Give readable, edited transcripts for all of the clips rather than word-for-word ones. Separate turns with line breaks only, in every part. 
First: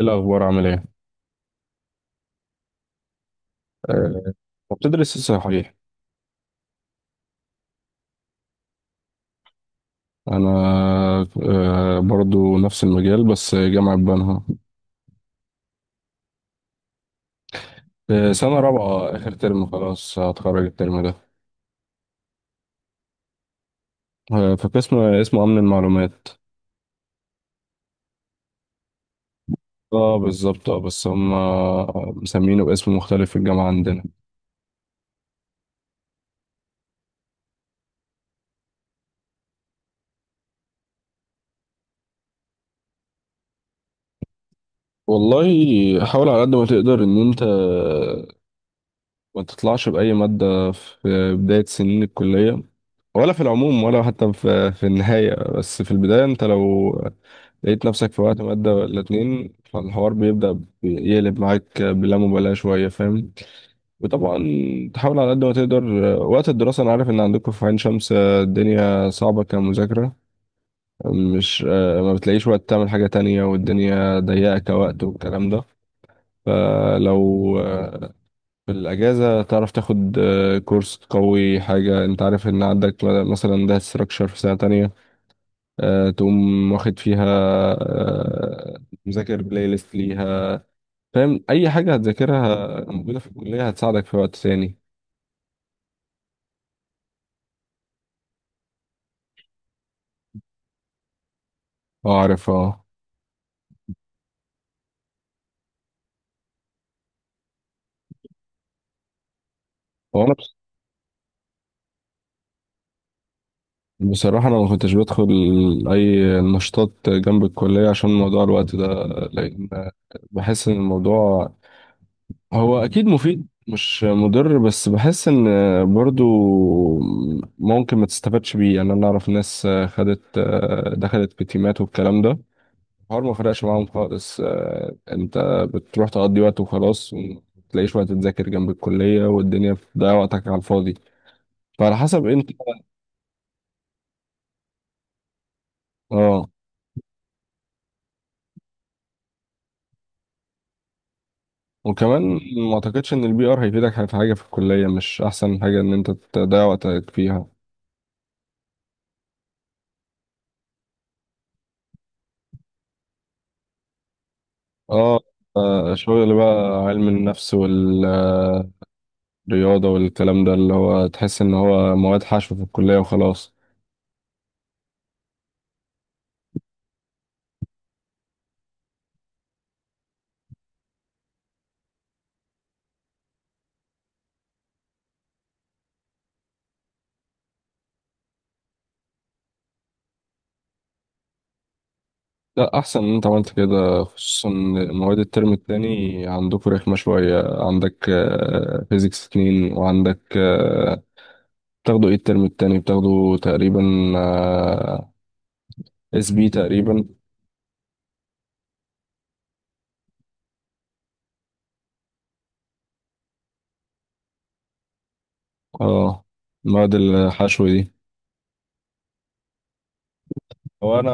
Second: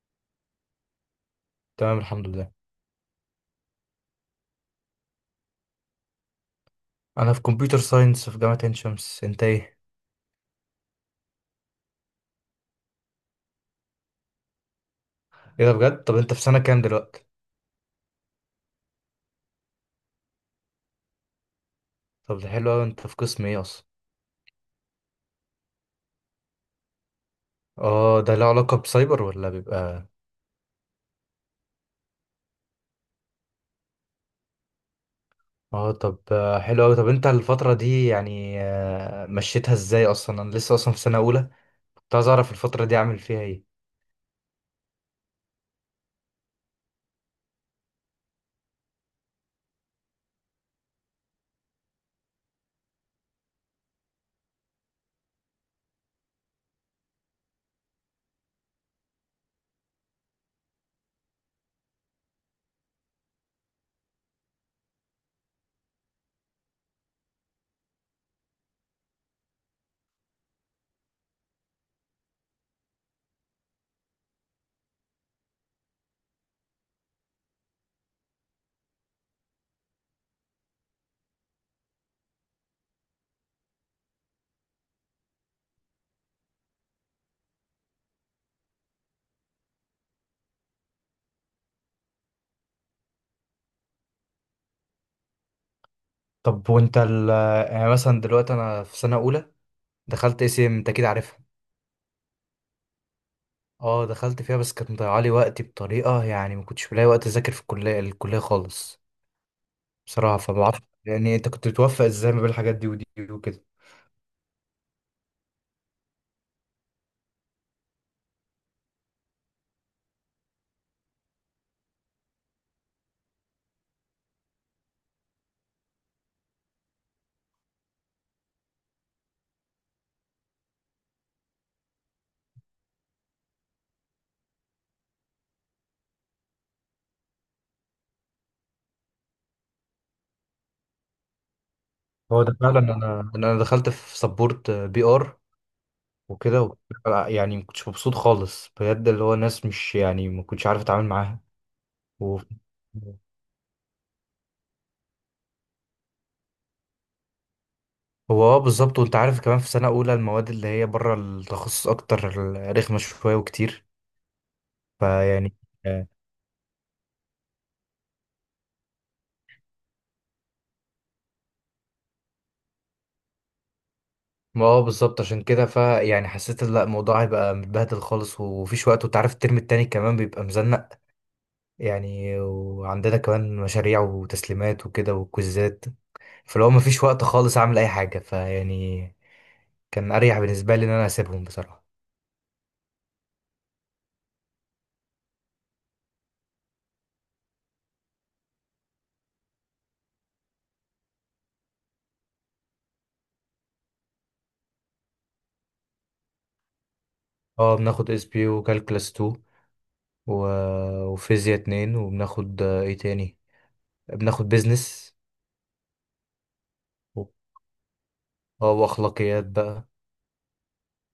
إيه الأخبار عامل إيه؟
تمام، الحمد لله.
أه. بتدرس إيه صحيح؟
انا في كمبيوتر ساينس في جامعة عين شمس، انت ايه؟
أنا. برضو نفس المجال، بس جامعة بنها.
ايه ده بجد، طب انت في سنة كام دلوقتي؟
أه، سنة رابعة، آخر ترم، خلاص هتخرج الترم ده.
طب ده حلو قوي، انت في قسم ايه اصلا؟
أه، في قسم اسمه أمن المعلومات.
اه، ده له علاقة بسايبر ولا بيبقى؟
اه، بالظبط. اه، بس هم مسمينه باسم مختلف في الجامعة عندنا.
اه، طب حلو قوي. طب انت الفترة دي يعني مشيتها ازاي اصلا؟ انا لسه اصلا في سنة اولى، كنت عايز اعرف الفترة دي اعمل فيها ايه.
والله، حاول على قد ما تقدر إن أنت ما تطلعش بأي مادة في بداية سنين الكلية، ولا في العموم، ولا حتى في النهاية. بس في البداية انت لو لقيت نفسك في وقت مادة ولا اتنين، فالحوار بيبدأ يقلب معاك بلا مبالاة شوية، فاهم؟ وطبعا تحاول على قد ما تقدر، وقت الدراسة. أنا عارف إن عندكم في عين شمس، الدنيا صعبة كمذاكرة، مش ما بتلاقيش وقت تعمل حاجة تانية، والدنيا ضيقة كوقت والكلام ده. فلو في الأجازة تعرف تاخد كورس قوي حاجة. أنت عارف إن عندك مثلا ده ستراكشر في سنة تانية، تقوم واخد فيها، آه، مذاكر بلاي ليست ليها. فاهم اي حاجه هتذاكرها موجوده في الكليه هتساعدك في وقت ثاني.
طب وانت ال آه، يعني مثلا دلوقتي انا في سنة اولى، دخلت اس ام، انت اكيد عارفها.
اه، عارف، اه.
اه دخلت فيها بس كانت مضيعة لي وقتي بطريقة، يعني ما كنتش بلاقي وقت اذاكر في الكلية خالص
هو انا
بصراحة. فما اعرفش يعني انت كنت بتوفق ازاي ما بين الحاجات دي ودي وكده؟
بصراحه انا ما كنتش بدخل اي نشاطات جنب الكليه عشان موضوع الوقت ده. لان بحس ان الموضوع، هو اكيد مفيد مش مضر، بس بحس ان برضو ممكن ما تستفادش بيه. يعني انا اعرف ناس دخلت في تيمات والكلام ده، الحوار ما فرقش معاهم خالص. انت بتروح تقضي وقت وخلاص، ومتلاقيش وقت تذاكر جنب الكلية، والدنيا بتضيع وقتك على الفاضي. فعلى حسب
هو
انت.
ده فعلا، انا دخلت في سبورت بي ار
اه،
وكده يعني ما كنتش مبسوط خالص بجد، اللي هو ناس مش يعني، ما كنتش عارف اتعامل معاها
وكمان
و...
ما اعتقدش ان البي ار هيفيدك في حاجة في الكلية. مش احسن حاجة ان انت تضيع وقتك فيها.
هو اه بالظبط، وانت عارف كمان في سنة اولى المواد اللي هي بره التخصص اكتر رخمة شوية وكتير،
اه،
فيعني آه،
شغل بقى علم النفس والرياضة والكلام ده، اللي هو تحس ان هو مواد حشو في الكلية وخلاص.
ما اه بالظبط، عشان كده فيعني حسيت ان لا، الموضوع هيبقى متبهدل خالص ومفيش وقت، وانت عارف الترم التاني كمان بيبقى مزنق يعني، وعندنا كمان مشاريع وتسليمات وكده وكوزات. فلو مفيش وقت خالص اعمل اي حاجه، فيعني كان اريح بالنسبه لي ان انا اسيبهم بصراحه.
لا، احسن ان انت عملت كده، خصوصا مواد الترم التاني عندكم رخمه شويه. عندك فيزيكس اتنين وعندك، بتاخدوا ايه الترم التاني؟ بتاخدوا تقريبا اس بي تقريبا.
اه بناخد اس بي وكالكلاس 2 و... وفيزياء 2 وبناخد ايه تاني، بناخد بيزنس
اه، مواد
و...
الحشو دي.
اه واخلاقيات بقى.
هو انا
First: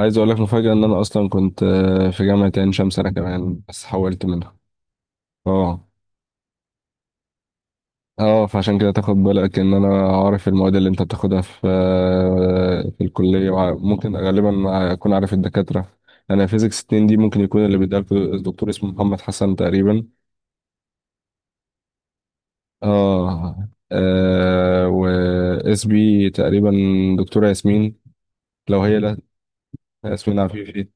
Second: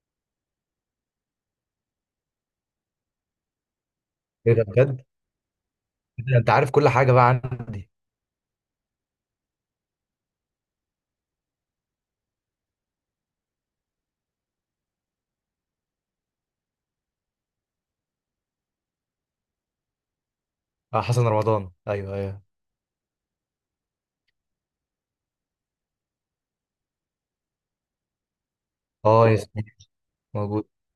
عايز اقول لك مفاجاه ان انا اصلا كنت في جامعه عين شمس انا كمان، بس حولت
ايه
منها.
ده بجد!
اه.
إيه ده، انت عارف كل حاجه بقى عندي.
اه، فعشان كده تاخد بالك ان انا عارف المواد اللي انت بتاخدها في، في الكليه، ممكن غالبا اكون عارف الدكاتره. انا فيزيكس 2 دي ممكن يكون اللي بيديها الدكتور اسمه محمد حسن تقريبا.
اه، حسن رمضان، ايوه ايوه.
اه، آه، اس بي تقريبا دكتوره ياسمين، لو هي. لا،
اه، ياسمين
ياسمين
موجود.
عفيفي.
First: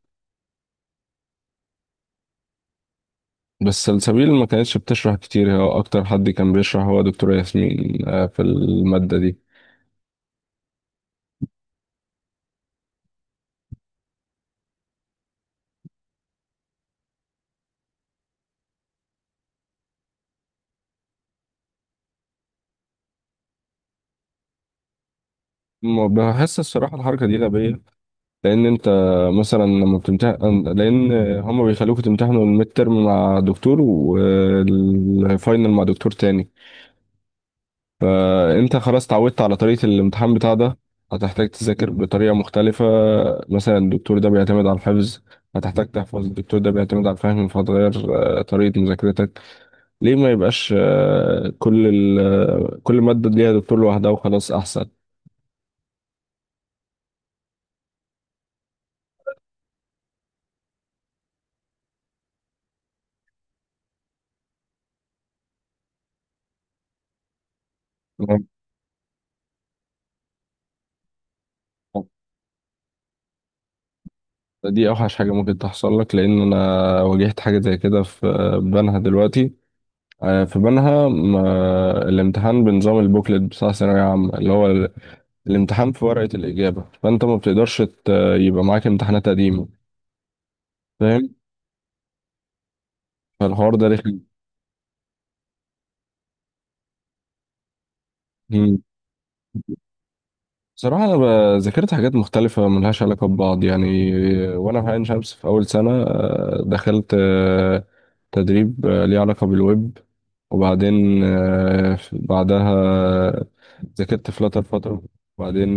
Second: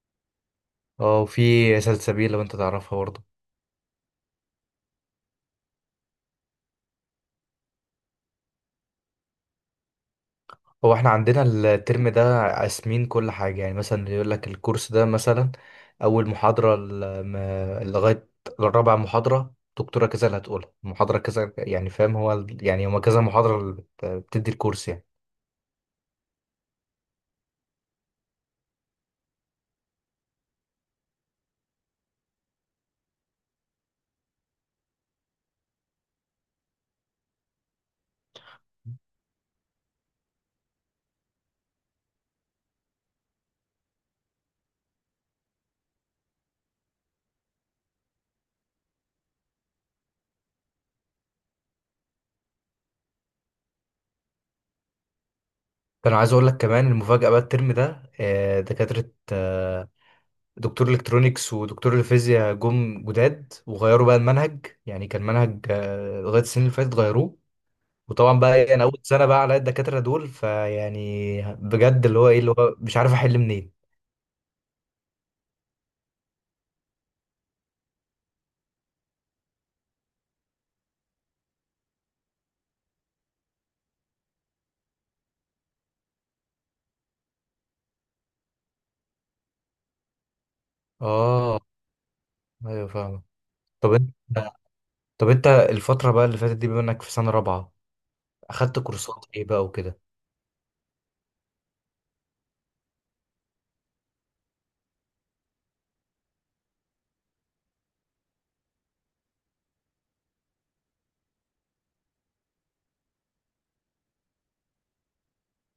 اه، وفي سلسبيل لو انت تعرفها برضه.
بس سلسبيل ما كانتش بتشرح كتير، هو اكتر حد كان بيشرح هو دكتوره ياسمين آه في الماده دي.
هو احنا عندنا الترم ده قاسمين كل حاجة، يعني مثلا يقول لك الكورس ده مثلا أول محاضرة لغاية الرابعة محاضرة دكتورة كذا، اللي هتقولها محاضرة كذا، يعني فاهم، هو يعني هما كذا محاضرة اللي بتدي الكورس يعني.
بحس الصراحه الحركه دي غبيه. لان انت مثلا لما بتمتحن، لان هما بيخلوكوا تمتحنوا الميد ترم مع دكتور والفاينل مع دكتور تاني. فانت خلاص اتعودت على طريقة الامتحان بتاع ده، هتحتاج تذاكر بطريقة مختلفة. مثلا الدكتور ده بيعتمد على الحفظ، هتحتاج تحفظ. الدكتور ده بيعتمد على الفهم، فهتغير طريقة مذاكرتك. ليه ما يبقاش كل مادة ليها دكتور لوحدها وخلاص؟
كان عايز أقول لك كمان المفاجأة بقى الترم ده دكاترة دكتور الكترونيكس ودكتور الفيزياء جم جداد وغيروا بقى المنهج، يعني كان منهج لغاية السنين اللي فاتت غيروه. وطبعا
أحسن.
بقى انا اول سنه بقى على الدكاتره دول، فيعني بجد اللي هو ايه، اللي هو مش عارف احل منين.
دي اوحش حاجه ممكن تحصل لك. لان انا واجهت حاجه زي كده في بنها دلوقتي. في بنها الامتحان بنظام البوكلت بتاع ثانويه عامه، اللي هو الامتحان في ورقه الاجابه، فانت ما بتقدرش يبقى معاك امتحانات قديمه، فاهم؟
اه ايوه فاهم.
فالحوار ده
طب انت
رخم.
طب انت الفتره بقى اللي فاتت دي بما انك في سنه رابعه اخدت كورسات ايه بقى وكده؟
بصراحة أنا ذاكرت حاجات مختلفة ملهاش علاقة ببعض يعني. وأنا في عين شمس في أول سنة دخلت تدريب ليه علاقة بالويب. وبعدين بعدها آه، ذاكرت فلاتر فترة. وبعدين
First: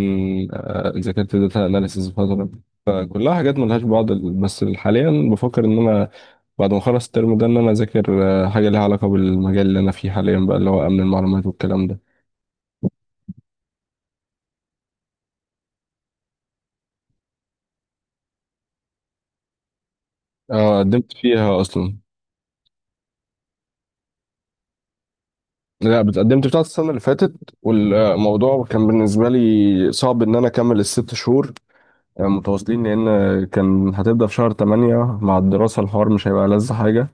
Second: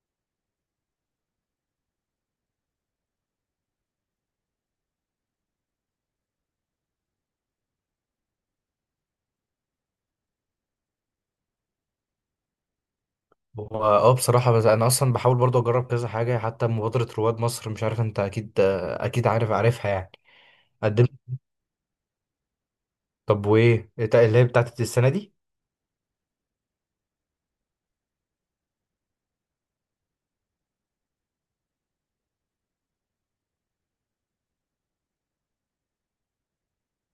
ذاكرت داتا أناليسيز فترة. فكلها حاجات ملهاش بعض. بس حاليا بفكر إن أنا بعد ما أخلص الترم ده إن أنا أذاكر حاجة ليها علاقة بالمجال اللي أنا فيه حاليا بقى، اللي هو أمن المعلومات والكلام ده.
هو اه بصراحه، بس انا اصلا بحاول برضه اجرب كذا حاجه حتى مبادره رواد مصر، مش عارف انت اكيد اكيد عارفها يعني. قدمت.
قدمت فيها أصلا.
طب إيه اللي هي بتاعت السنه دي؟
لا، اتقدمت بتاعت السنة اللي فاتت. والموضوع كان بالنسبة لي صعب إن أنا أكمل الست شهور يعني متواصلين، لأن كان هتبدأ في شهر تمانية مع الدراسة، الحوار مش هيبقى ألذ حاجة.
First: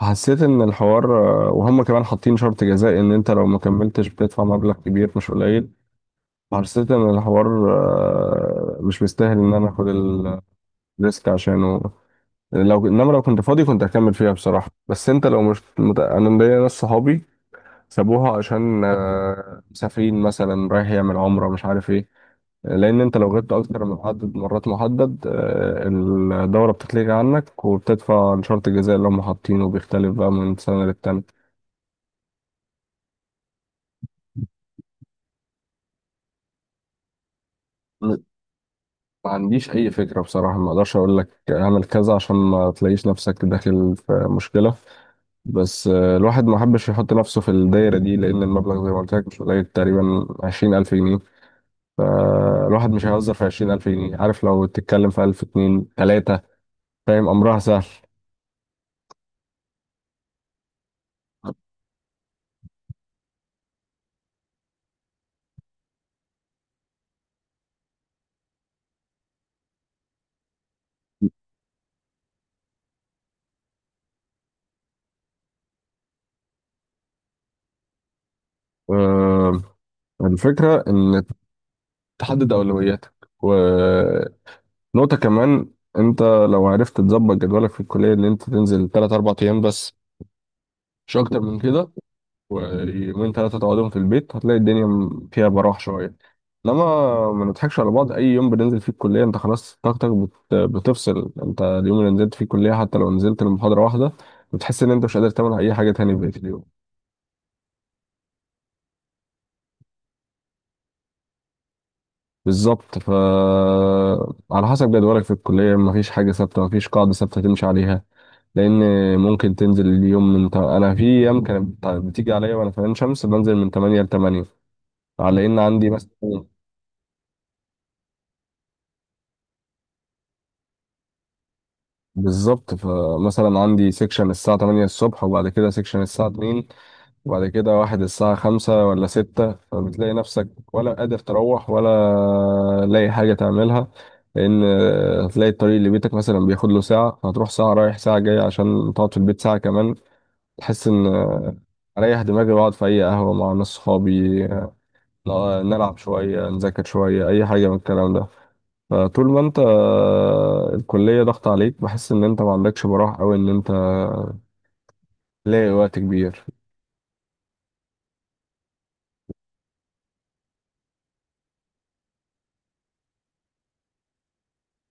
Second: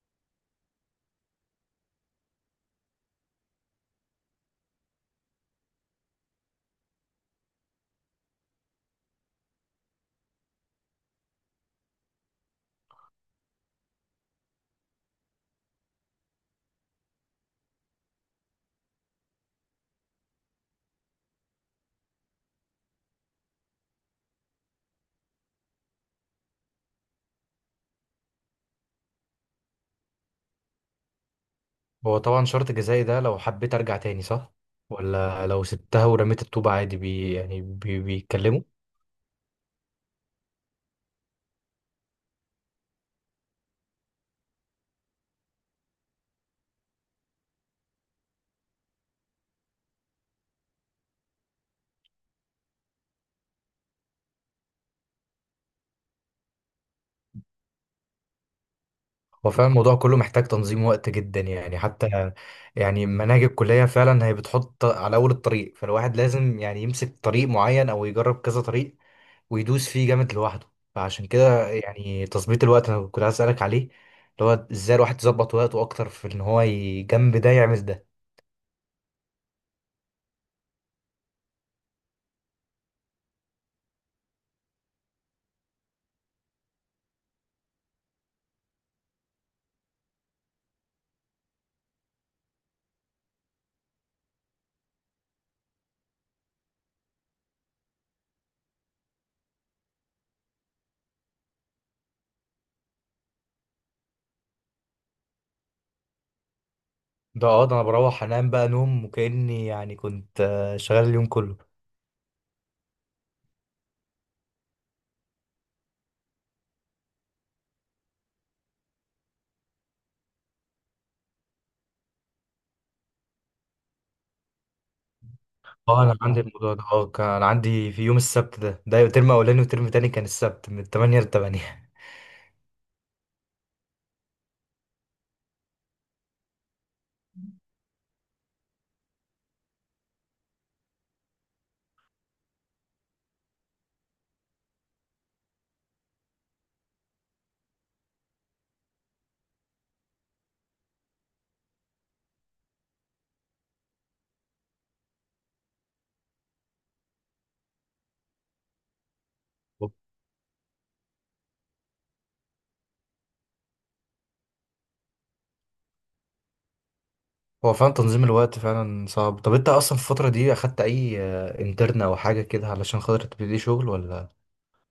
حسيت إن الحوار، وهم كمان حاطين شرط جزائي إن أنت لو ما كملتش بتدفع مبلغ كبير مش قليل. حسيت إن الحوار مش مستاهل إن أنا آخد الريسك عشانه. لو إنما لو كنت فاضي كنت هكمل فيها بصراحة. بس أنت لو مش مت... أنا ليا ناس صحابي سابوها عشان مسافرين مثلا رايح يعمل عمرة مش عارف ايه. لأن أنت لو غبت أكتر من عدد مرات محدد، الدورة بتتلغي عنك، وبتدفع لشرط الجزاء اللي هم حاطينه بيختلف بقى من سنة للتانية.
هو طبعا شرط جزائي ده، لو حبيت ارجع تاني صح؟ ولا لو سبتها ورميت الطوبة عادي، يعني
م-
بيتكلموا.
ما عنديش أي فكرة بصراحة. ما أقدرش أقول لك اعمل كذا عشان ما تلاقيش نفسك داخل في مشكلة. بس الواحد ما حبش يحط نفسه في الدايرة دي. لأن المبلغ زي ما قلت لك مش قليل، تقريبا 20,000 جنيه. فالواحد مش هيهزر في 20,000 جنيه، عارف لو تتكلم في ألف اتنين تلاتة فاهم أمرها سهل.
هو فعلا الموضوع كله محتاج تنظيم وقت جدا يعني، حتى يعني مناهج الكلية فعلا هي بتحط على أول الطريق، فالواحد لازم يعني يمسك طريق معين أو يجرب كذا طريق ويدوس فيه جامد لوحده. فعشان كده يعني تظبيط الوقت أنا كنت عايز أسألك عليه، اللي هو إزاي الواحد يظبط وقته أكتر في إن هو جنب ده يعمل ده.
آه، الفكرة إن تحدد أولوياتك، ونقطة. كمان أنت لو عرفت تظبط جدولك في الكلية إن أنت تنزل تلات أربع أيام بس، مش أكتر من كده، ويومين ثلاثة تقعدهم في البيت، هتلاقي الدنيا فيها براح شوية. انما ما نضحكش على بعض، اي يوم بننزل فيه الكلية انت خلاص طاقتك بتفصل. انت اليوم اللي نزلت فيه الكلية حتى لو نزلت المحاضرة واحدة، بتحس ان انت مش قادر تعمل اي حاجة تاني بقية اليوم.
ده أنا بروح أنام بقى نوم، وكأني يعني كنت شغال اليوم كله.
بالظبط. ف على حسب جدولك في الكلية، مفيش حاجة ثابتة، مفيش قاعدة ثابتة تمشي عليها. لان ممكن تنزل اليوم من ت... انا في ايام كانت بتيجي عليا وانا في عين شمس بنزل من 8 ل 8 على ان عندي
اه،
مثلا.
انا عندي الموضوع ده كان عندي في يوم السبت ده ترم اولاني وترم تاني كان السبت من 8 ل 8.
بالظبط، فمثلا عندي سيكشن الساعة 8 الصبح، وبعد كده سيكشن الساعة 2، وبعد كده واحد الساعة 5 ولا 6. فبتلاقي نفسك ولا قادر تروح ولا لاقي حاجة تعملها. لأن هتلاقي الطريق اللي بيتك مثلا بياخد له ساعة، فهتروح ساعة رايح ساعة جاي عشان تقعد في البيت ساعة كمان. تحس إن أريح دماغي وأقعد في أي قهوة مع ناس صحابي، نلعب شوية نذاكر شوية، أي حاجة من الكلام ده. فطول ما أنت الكلية ضغط عليك، بحس إن أنت ما عندكش براح، أو إن أنت لاقي وقت كبير.
هو فعلا تنظيم الوقت فعلا صعب. طب انت اصلا في الفترة دي اخدت اي انترن او حاجة كده علشان خاطر تبتدي شغل ولا؟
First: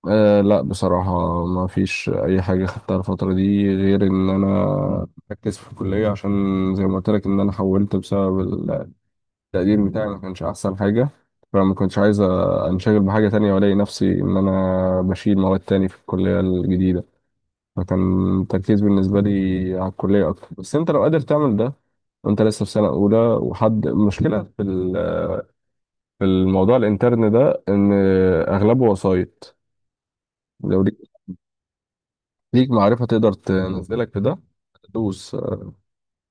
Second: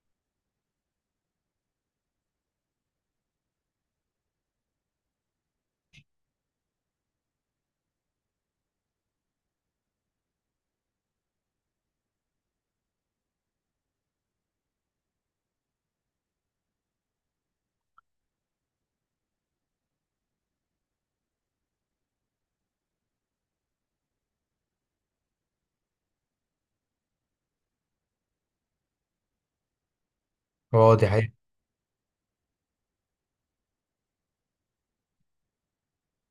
أه، لا، بصراحة ما فيش أي حاجة خدتها الفترة دي، غير إن أنا مركز في الكلية عشان، زي ما قلت لك، إن أنا حولت بسبب التقدير بتاعي ما كانش أحسن حاجة. فما كنتش عايز أنشغل بحاجة تانية وألاقي نفسي إن أنا بشيل مواد تاني في الكلية الجديدة. فكان التركيز بالنسبة لي على الكلية أكتر. بس أنت لو قادر تعمل ده وأنت لسه في سنة أولى، وحد المشكلة في في الموضوع الانترن ده إن أغلبه وسايط. لو
هو دي حقيقة.
ليك معرفة تقدر تنزلك في ده، دوس.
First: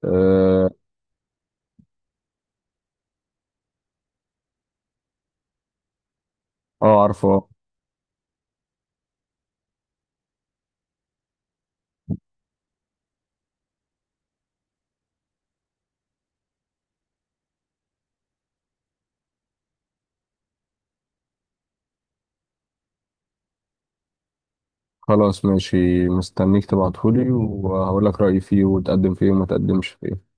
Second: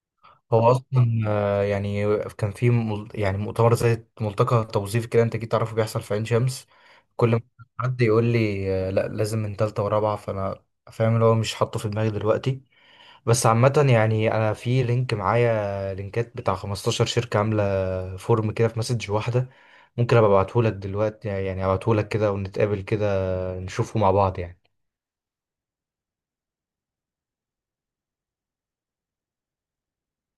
أه.
هو اصلا يعني كان في يعني مؤتمر زي ملتقى توظيفي كده، انت جيت تعرفه بيحصل في عين شمس؟ كل ما
عارفه.
حد يقول لي لا لازم من تالتة ورابعة، فانا فاهم اللي هو مش حاطه في دماغي دلوقتي. بس عامة يعني أنا في لينك معايا، لينكات بتاع 15 شركة عاملة فورم كده في مسج واحدة، ممكن أبقى أبعتهولك دلوقتي يعني، أبعتهولك كده ونتقابل كده نشوفه مع بعض يعني.
خلاص ماشي، مستنيك تبعتهولي وهقول لك رأيي فيه وتقدم فيه وما تقدمش فيه.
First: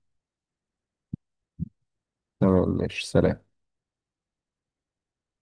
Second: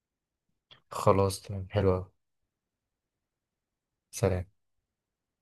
خلاص تمام، حلو أوي.
تمام ماشي، سلام.
سلام.